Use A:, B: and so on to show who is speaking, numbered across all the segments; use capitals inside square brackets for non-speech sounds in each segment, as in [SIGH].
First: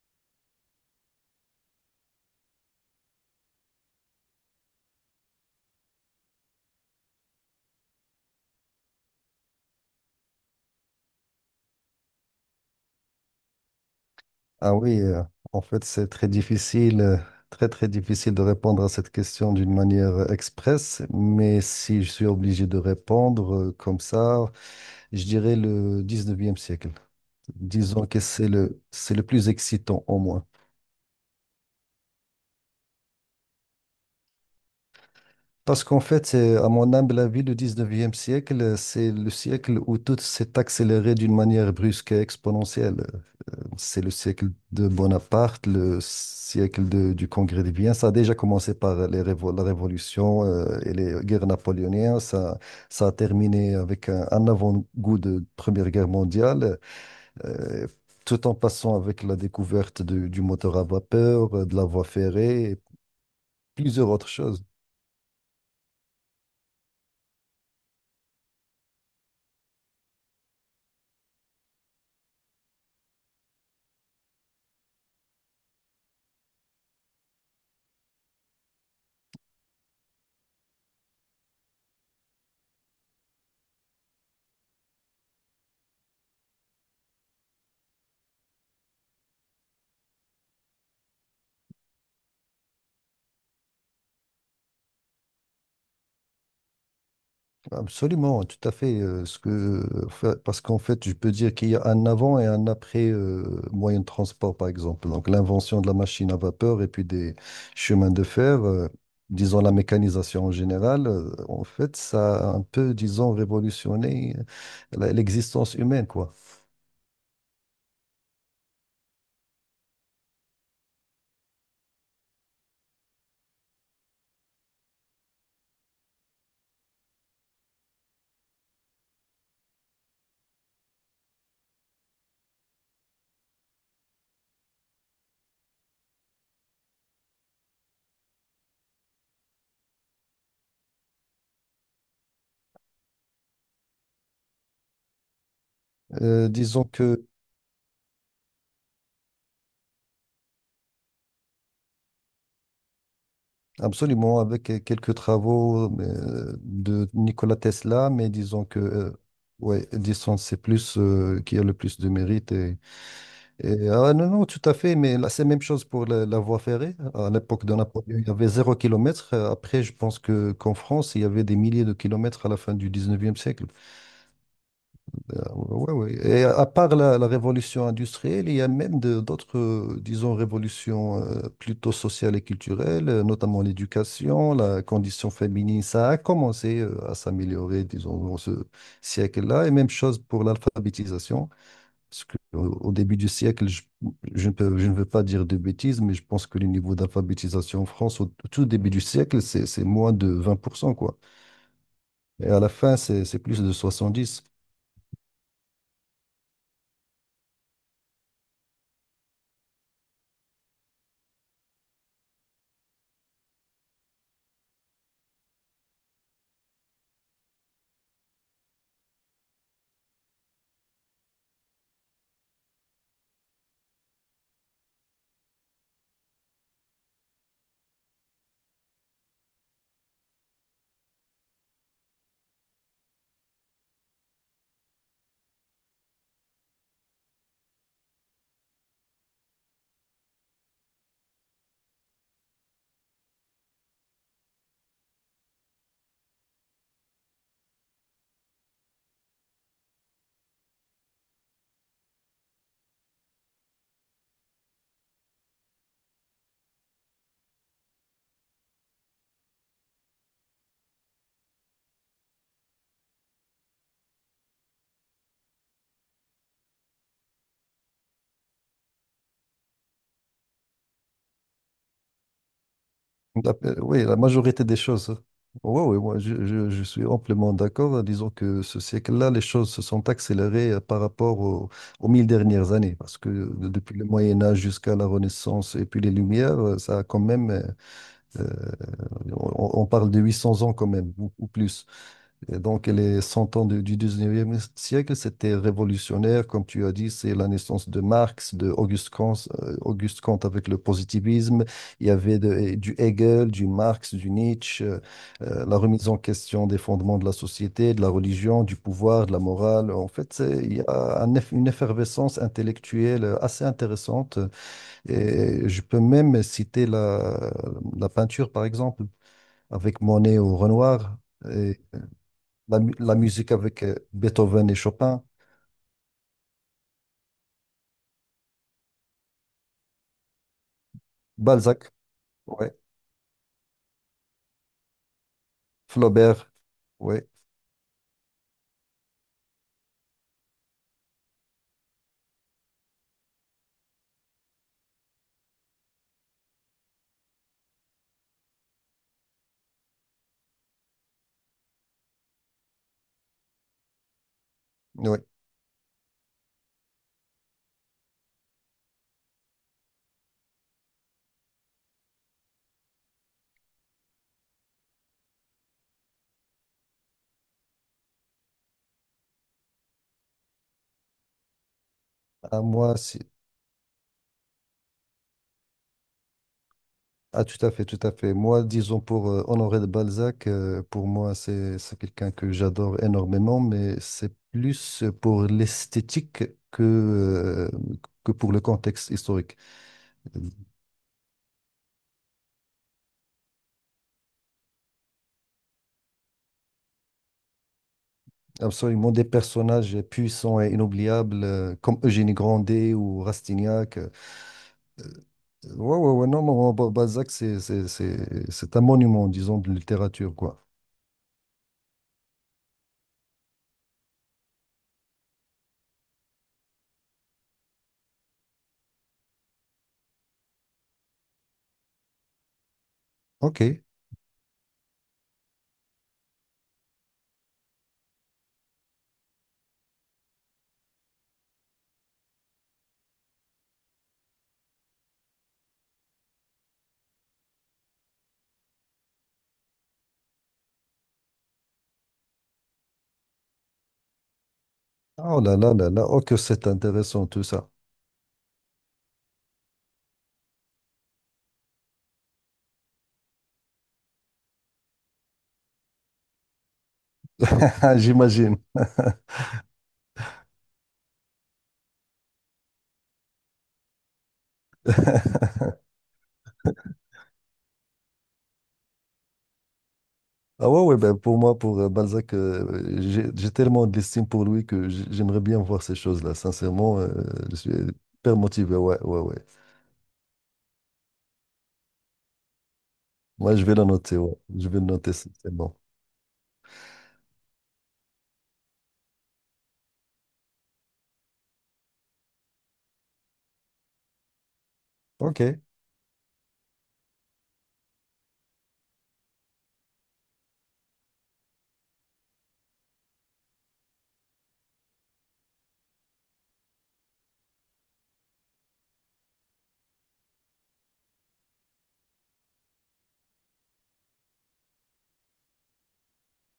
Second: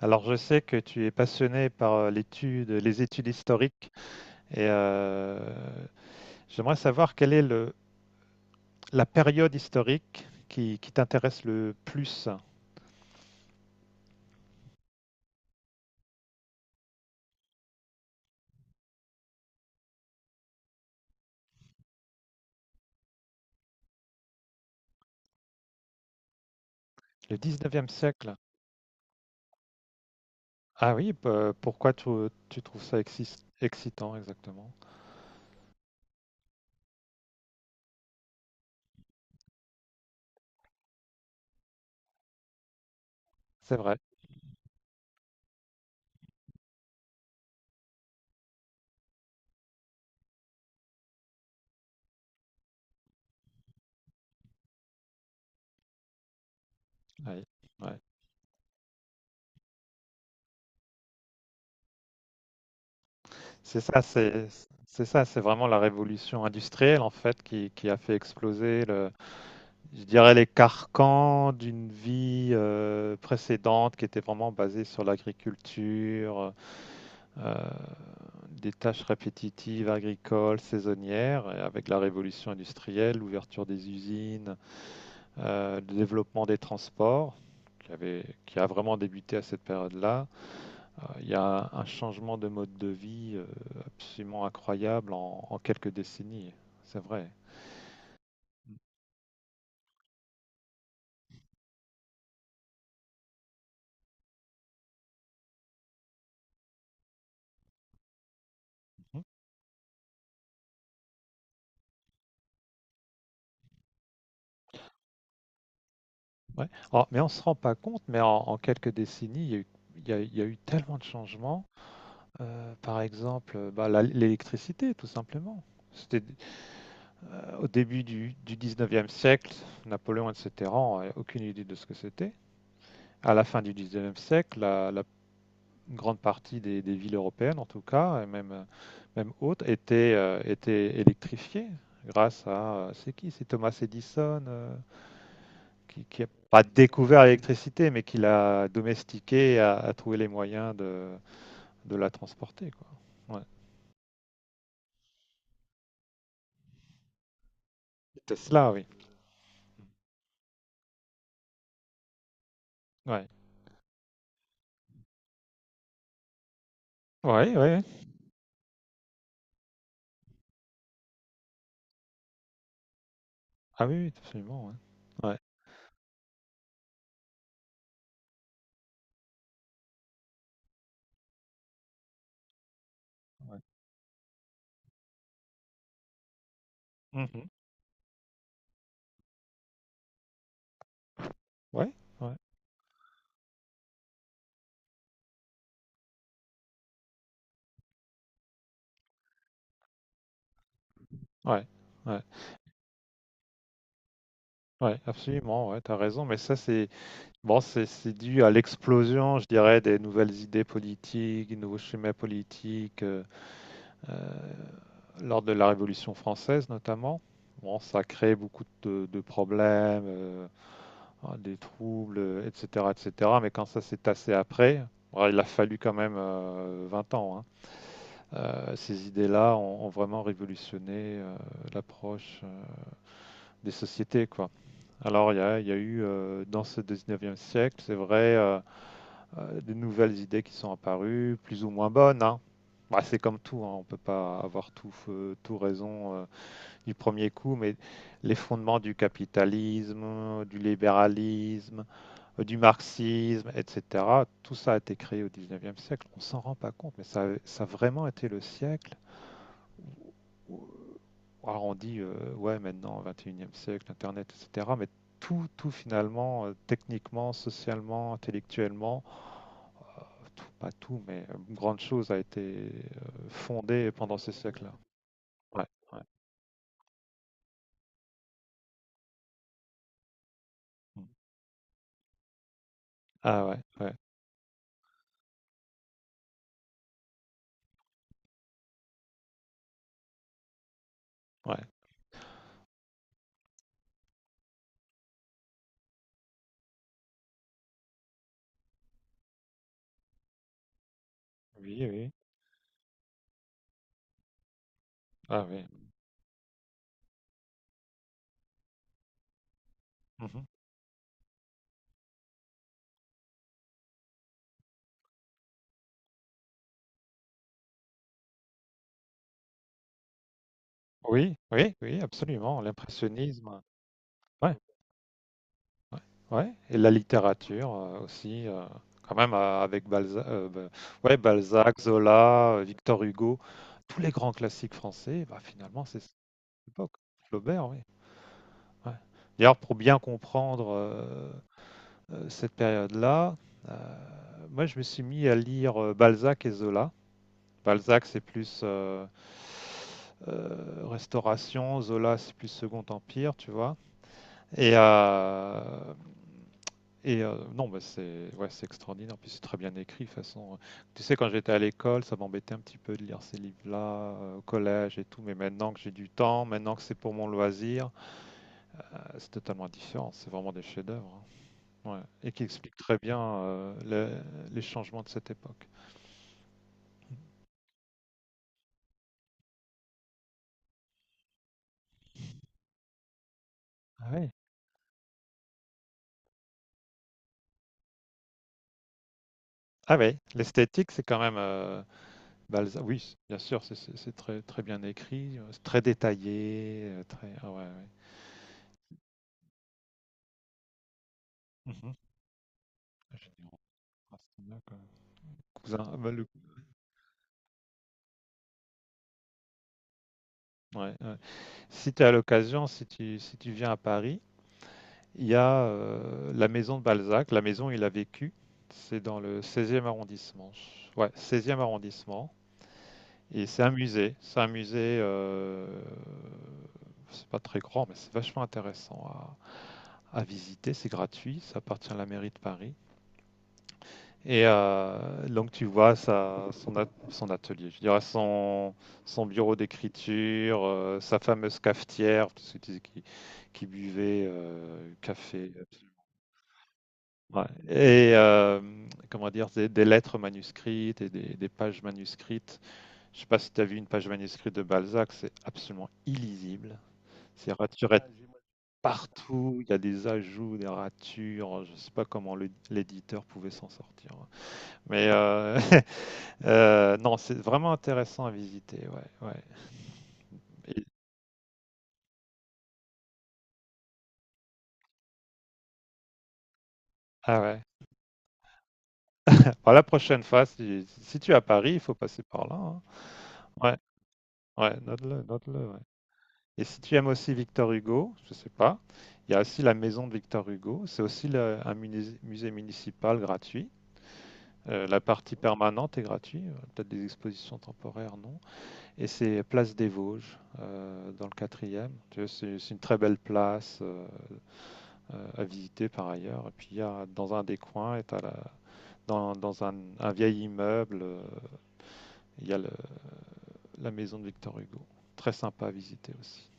A: Alors, je sais que tu es passionné par les études historiques et j'aimerais savoir quelle est la période historique qui t'intéresse le plus,
B: Ah oui, en fait, c'est très difficile, très très difficile de répondre à cette question d'une manière express, mais si je suis obligé de répondre comme ça, je dirais le 19e siècle.
A: le 19e
B: Disons que
A: siècle.
B: c'est le plus excitant au moins.
A: Ah oui, pourquoi tu trouves ça excitant exactement?
B: Parce qu'en fait, c'est, à mon humble avis, le 19e siècle, c'est le siècle où tout s'est accéléré d'une manière brusque et exponentielle.
A: C'est vrai.
B: C'est le siècle de Bonaparte, le siècle du Congrès des biens. Ça a déjà commencé par les la Révolution et les guerres napoléoniennes. Ça a terminé avec un avant-goût de Première Guerre mondiale,
A: Oui,
B: euh,
A: ouais.
B: tout en passant avec la découverte du moteur à vapeur, de la voie ferrée et
A: C'est ça,
B: plusieurs autres
A: c'est
B: choses.
A: c'est ça, c'est vraiment la révolution industrielle en fait qui a fait exploser, je dirais, les carcans d'une vie précédente qui était vraiment basée sur l'agriculture, euh, des tâches répétitives agricoles, saisonnières, et avec la révolution industrielle, l'ouverture des usines, le développement des transports, qui a vraiment débuté à cette période-là. Il y a un changement de mode de vie absolument incroyable en quelques décennies, c'est vrai.
B: Absolument, tout à fait. Parce qu'en fait, je peux dire qu'il y a un avant et un après moyen de transport, par exemple. Donc, l'invention de la machine à vapeur et puis des chemins de fer, disons la mécanisation en général, en fait, ça a un peu, disons, révolutionné l'existence humaine, quoi.
A: Ouais. Alors, mais on ne se rend pas compte, mais en quelques décennies, il y a eu, il y a eu tellement de changements. Par exemple, l'électricité, tout simplement. C'était au début du 19e siècle, Napoléon, etc., on n'avait aucune idée de ce que c'était. À la fin du 19e siècle, la grande partie des villes européennes, en tout cas, et même, même autres, étaient électrifiées grâce à... C'est qui? C'est Thomas Edison, qui a
B: Euh,
A: pas
B: disons
A: découvert
B: que,
A: l'électricité, mais qui l'a domestiquée, et a trouvé les moyens de la transporter, quoi. Ouais.
B: absolument, avec quelques travaux de Nikola Tesla, mais disons
A: Tesla,
B: que,
A: oui.
B: ouais, disons, c'est plus qui a le plus de mérite.
A: Ouais.
B: Et, ah, non, non, tout à fait, mais là, c'est la même chose pour la voie ferrée. À
A: Ouais, ouais,
B: l'époque de
A: ouais.
B: Napoléon, il y avait 0 kilomètre. Après, je pense que qu'en France, il y avait des milliers de kilomètres à la fin du 19e siècle.
A: Ah oui, oui, absolument, ouais. Ouais.
B: Ouais, ouais. Et à part la révolution industrielle, il y a même d'autres, disons, révolutions plutôt sociales et culturelles,
A: Ouais.
B: notamment l'éducation, la condition féminine. Ça a commencé à
A: Mhm.
B: s'améliorer, disons, dans ce siècle-là. Et même chose pour l'alphabétisation.
A: Ouais,
B: Parce
A: ouais,
B: qu'au début du siècle, je ne veux pas dire de bêtises, mais je pense que le niveau d'alphabétisation en France, au tout début du siècle, c'est moins de 20% quoi.
A: ouais. Ouais,
B: Et à la fin, c'est plus de 70.
A: ouais, absolument, ouais, t'as raison, mais ça c'est bon, c'est dû à l'explosion, je dirais, des nouvelles idées politiques, des nouveaux schémas politiques, euh, lors de la Révolution française notamment. Bon, ça a créé beaucoup de problèmes, hein, des troubles, etc., etc. Mais quand ça s'est tassé après, bon, il a fallu quand même 20 ans. Hein. Ces idées-là ont vraiment révolutionné l'approche des sociétés, quoi. Alors, il y a eu dans ce 19e siècle, c'est vrai, de nouvelles idées qui sont apparues, plus ou moins bonnes. Hein. Bah, c'est comme tout, hein, on ne peut pas avoir tout, tout raison du premier coup, mais les fondements du capitalisme, du libéralisme, du marxisme, etc., tout ça a été créé au 19e siècle. On s'en rend pas compte, mais ça a vraiment été le siècle. où- Alors on dit, ouais, maintenant, 21e siècle, Internet, etc., mais tout, tout finalement, techniquement, socialement, intellectuellement, tout, pas tout, mais une grande chose a été, fondée
B: Oui, la
A: pendant ces
B: majorité
A: siècles-là.
B: des choses.
A: Ouais,
B: Oui, oui,
A: ouais.
B: moi, je suis amplement d'accord. Disons que ce siècle-là, les choses se sont accélérées par
A: Mmh.
B: rapport aux 1000 dernières années, parce que
A: Ah ouais, ouais,
B: depuis le Moyen Âge jusqu'à la Renaissance et puis les Lumières, ça a quand même, euh, on parle de 800 ans quand même, ou
A: ouais.
B: plus. Et donc, les 100 ans du 19e siècle, c'était révolutionnaire. Comme tu as dit, c'est la naissance de Marx, de Auguste Kant avec le positivisme.
A: Oui,
B: Il y
A: oui.
B: avait du Hegel, du Marx, du Nietzsche,
A: Ah oui.
B: la remise en question des fondements de la société, de la religion, du pouvoir, de la morale. En fait,
A: Mmh.
B: il y a une effervescence intellectuelle assez intéressante. Et je peux même citer la peinture, par exemple, avec Monet ou Renoir.
A: Oui, oui, oui, absolument,
B: La musique
A: l'impressionnisme.
B: avec
A: Ouais,
B: Beethoven et Chopin,
A: ouais, ouais, et la littérature, aussi, quand même, avec ouais, Balzac,
B: Balzac,
A: Zola,
B: ouais,
A: Victor Hugo, tous les grands classiques français, bah, finalement, c'est cette
B: Flaubert,
A: époque.
B: ouais,
A: Flaubert, oui, ouais. D'ailleurs, pour bien comprendre, cette période-là, euh, moi je me suis mis à lire Balzac et Zola. Balzac c'est plus Restauration, Zola c'est plus Second Empire, tu vois. Et,
B: ouais.
A: euh, et non, bah, c'est ouais, c'est extraordinaire, puis c'est très bien écrit de toute façon. Tu sais, quand j'étais à l'école, ça m'embêtait un petit peu de lire ces livres-là au collège et tout, mais maintenant que j'ai du temps, maintenant que c'est pour mon loisir, c'est totalement différent, c'est vraiment des chefs-d'œuvre. Hein. Ouais, et qui
B: À
A: explique
B: moi,
A: très bien
B: si-
A: les changements de cette époque.
B: Ah, tout à fait, tout à fait. Moi, disons pour Honoré de Balzac, pour moi, c'est quelqu'un que j'adore énormément, mais
A: Ah oui.
B: c'est plus pour l'esthétique que euh, que pour le contexte historique.
A: Ah oui, l'esthétique, c'est quand même Balzac. Oui, bien sûr, c'est très, très bien écrit, c'est très détaillé, très. Ah ouais, ouais.
B: Absolument, des personnages puissants et inoubliables
A: Mhm.
B: comme Eugénie Grandet ou
A: Génial.
B: Rastignac.
A: Ah, c'est bien, quoi. Cousin, ah
B: Ouais,
A: bah,
B: ouais, ouais, non, non, oh, Balzac, c'est un monument, disons, de littérature, quoi.
A: ouais, ouais. Si tu as l'occasion, si tu viens à Paris, il y a la maison de Balzac, la maison où il a vécu. C'est dans le 16e arrondissement. Ouais, 16e arrondissement. Et c'est un
B: OK.
A: musée. C'est un musée. C'est pas très grand, mais c'est vachement intéressant à visiter. C'est gratuit. Ça appartient à la mairie de Paris. Et donc tu vois son atelier, je dirais son bureau d'écriture, sa fameuse cafetière, parce que tu disais qu'il buvait
B: Oh
A: café.
B: là là là là, oh que c'est intéressant tout
A: Ouais.
B: ça.
A: Et comment dire, des lettres manuscrites et des pages manuscrites. Je sais pas si tu as vu une page manuscrite de Balzac, c'est absolument illisible. C'est
B: [LAUGHS]
A: raturé de
B: J'imagine.
A: partout, il y a des ajouts, des ratures, je sais pas comment l'éditeur pouvait s'en sortir. Mais
B: [LAUGHS]
A: [LAUGHS] non, c'est vraiment intéressant à visiter, ouais, ouais.
B: Ah ouais,
A: Et-
B: ouais, ben pour moi, pour Balzac, j'ai tellement d'estime pour lui que j'aimerais bien voir ces choses-là. Sincèrement,
A: ah
B: je
A: ouais.
B: suis hyper motivé. Ouais, ouais, ouais.
A: Alors, la prochaine fois, si tu es à Paris, il faut passer par là. Hein.
B: Moi, je vais
A: Ouais,
B: le noter, ouais. Je
A: ouais,
B: vais le noter,
A: note-le,
B: c'est
A: note-le,
B: bon.
A: ouais. Et si tu aimes aussi Victor Hugo, je sais pas, il y a aussi la maison de Victor Hugo, c'est aussi un musée municipal gratuit. La partie
B: OK.
A: permanente est gratuite, peut-être des expositions temporaires, non. Et c'est Place des Vosges, dans le quatrième. Tu vois, c'est une très belle place à visiter par ailleurs. Et puis, il y a, dans un des coins, et t'as dans un vieil immeuble, il y a la maison de Victor Hugo. Très sympa à visiter aussi.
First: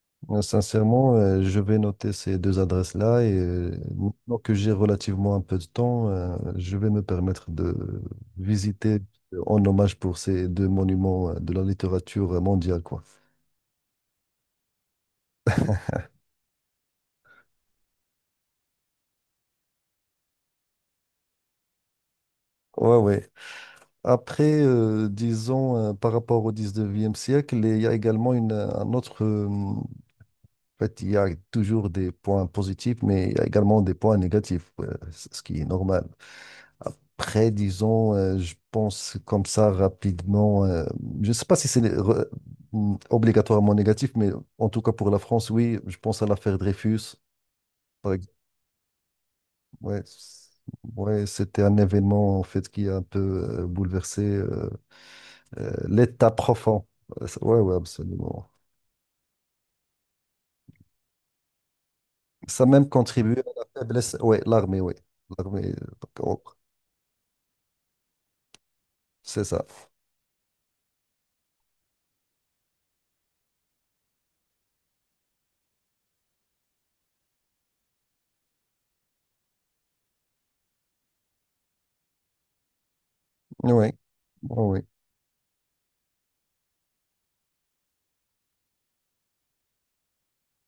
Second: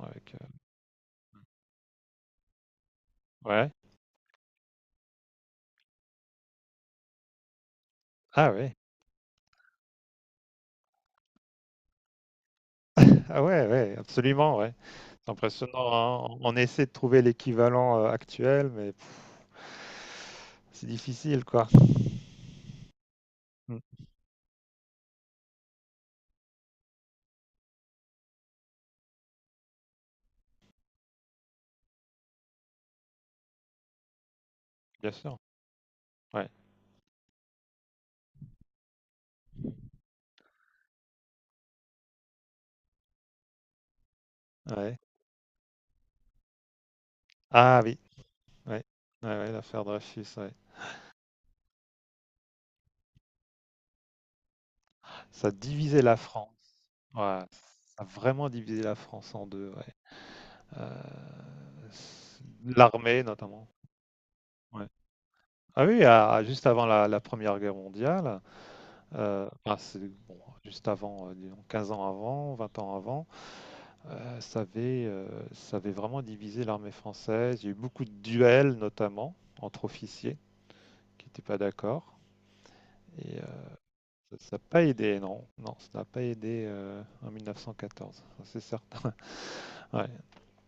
A: Avec,
B: Sincèrement, je vais noter ces deux adresses-là et
A: ouais.
B: maintenant que j'ai relativement un peu de temps, je vais me permettre de
A: Ah ouais,
B: visiter en hommage pour ces deux monuments de la littérature mondiale, quoi.
A: ah ouais, ouais, absolument, ouais. C'est impressionnant, hein. On essaie de trouver l'équivalent actuel, mais pff, c'est difficile, quoi.
B: Ouais, ouais.
A: Hmm.
B: Après, disons, par rapport au 19e siècle, il y a également une, un autre. En fait, il y a toujours des points positifs, mais il y a également des points négatifs, ouais,
A: Bien sûr,
B: ce qui est normal.
A: ouais,
B: Après, disons, je pense comme ça rapidement. Je ne sais pas si c'est obligatoirement négatif, mais en tout cas
A: ouais.
B: pour la France, oui, je pense à l'affaire Dreyfus.
A: Ah oui,
B: Par ex-
A: ouais, ouais, ouais, l'affaire
B: ouais,
A: Dreyfus, ouais.
B: ouais, c'était un événement en fait qui a un peu bouleversé
A: Ça a divisé la
B: l'État
A: France.
B: profond.
A: Ouais, ça
B: Ouais, ouais,
A: a vraiment
B: absolument.
A: divisé la France en deux, ouais. Euh,
B: Ça a même, ouais,
A: L'armée
B: contribué à
A: notamment.
B: la faiblesse. Ouais, l'armée,
A: Ouais.
B: oui. L'armée,
A: Ah oui,
B: donc, oh,
A: juste avant la Première Guerre mondiale,
B: c'est ça.
A: enfin, bon, juste avant, disons 15 ans avant, 20 ans avant, euh, ça avait, euh, ça avait vraiment divisé l'armée française. Il y a eu beaucoup de duels notamment entre officiers qui n'étaient pas d'accord. Ça n'a
B: Oui,
A: pas aidé, non. Non, ça n'a pas aidé en 1914, ça, c'est certain. [LAUGHS] Ouais.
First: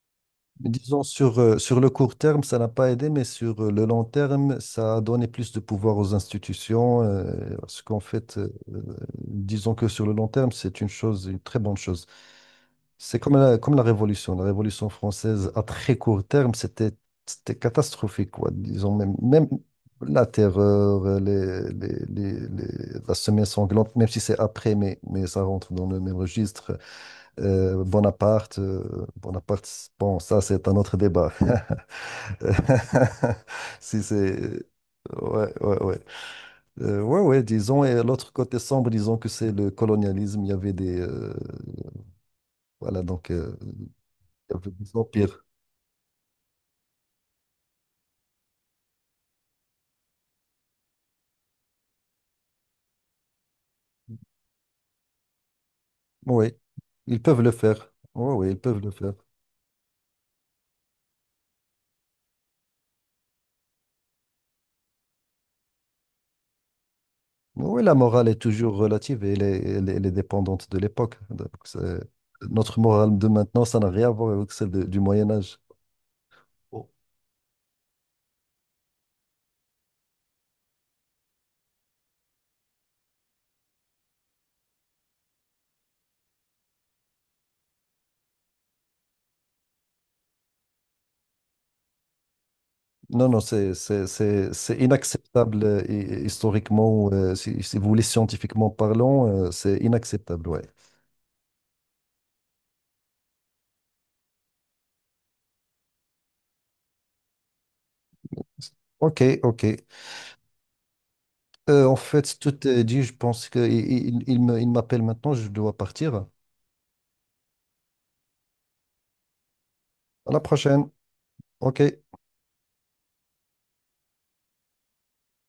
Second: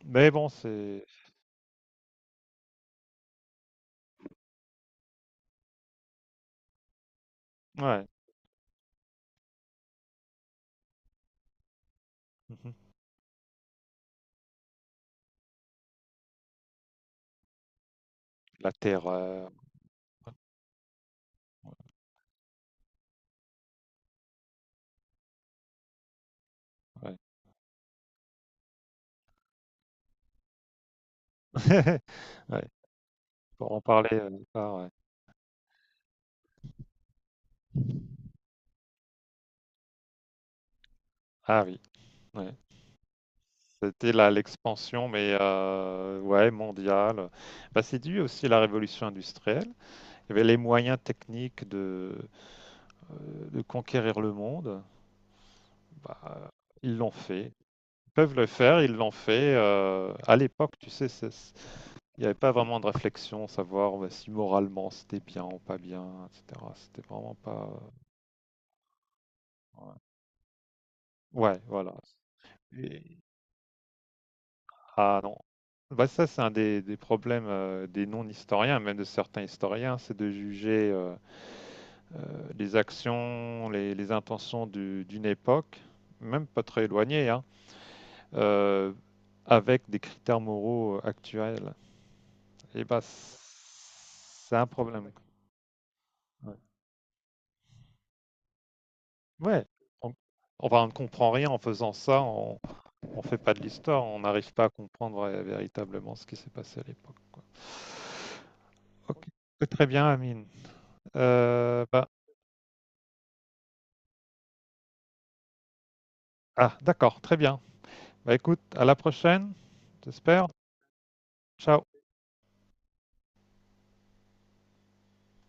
A: Mais bon,
B: disons,
A: c'est...
B: sur le court terme, ça n'a pas aidé, mais sur le long terme, ça a donné plus de pouvoir aux institutions, parce qu'en
A: Ouais.
B: fait, disons que sur le long terme, c'est une chose, une très bonne chose.
A: Mhm.
B: C'est comme la Révolution. La Révolution française, à très court terme, c'était catastrophique, quoi.
A: La
B: Disons, même, même
A: terreur.
B: la terreur, la semaine sanglante, même si c'est après, mais ça rentre dans le même registre.
A: Ouais.
B: Bonaparte, bon, ça c'est un autre débat.
A: [LAUGHS] Ouais. Pour
B: [LAUGHS]
A: en
B: Si
A: parler,
B: c'est.
A: ah, ouais.
B: Ouais, ouais, ouais. Ouais, ouais, disons, et l'autre côté sombre, disons que c'est le colonialisme. Il y avait des.
A: Ah oui, ouais.
B: Voilà, donc, il
A: C'était
B: y avait des
A: l'expansion, mais
B: empires.
A: ouais, mondiale. Bah, c'est dû aussi à la révolution industrielle. Il y avait les moyens techniques de conquérir le monde. Bah,
B: Oui,
A: ils l'ont
B: ils peuvent le
A: fait.
B: faire. Oui,
A: Peuvent le
B: oui, ils peuvent
A: faire,
B: le
A: ils l'ont
B: faire.
A: fait. À l'époque, tu sais, il n'y avait pas vraiment de réflexion, savoir bah, si moralement c'était bien ou pas bien, etc. C'était vraiment pas.
B: Oui, la morale est toujours relative et elle est, elle est-
A: Ouais,
B: elle est dépendante de l'époque. Donc,
A: ouais, voilà.
B: notre
A: Et-
B: morale de maintenant, ça n'a rien à voir avec celle du
A: Ah
B: Moyen
A: non.
B: Âge.
A: Bah, ça, c'est un des problèmes des non-historiens, même de certains historiens, c'est de juger les actions, les intentions d'une époque, même pas très éloignée, hein, euh, avec des critères moraux actuels. Et bah,
B: Non, non, c'est c'est- c'est-
A: c'est un
B: c'est
A: problème.
B: inacceptable
A: Ouais.
B: historiquement, si vous voulez, scientifiquement parlant,
A: Ouais.
B: c'est
A: On,
B: inacceptable, ouais.
A: enfin, on ne comprend rien en faisant ça, on ne fait pas de l'histoire, on n'arrive pas à comprendre véritablement ce qui s'est passé à l'époque, quoi.
B: Ok,
A: Ok.
B: ok.
A: Très bien, Amine. Euh,
B: En
A: bah,
B: fait, tout est dit, je pense qu'il il me- il m'appelle maintenant, je dois partir.
A: ah, d'accord, très bien. Bah écoute, à la prochaine,
B: À la
A: j'espère.
B: prochaine. Ok.
A: Ciao.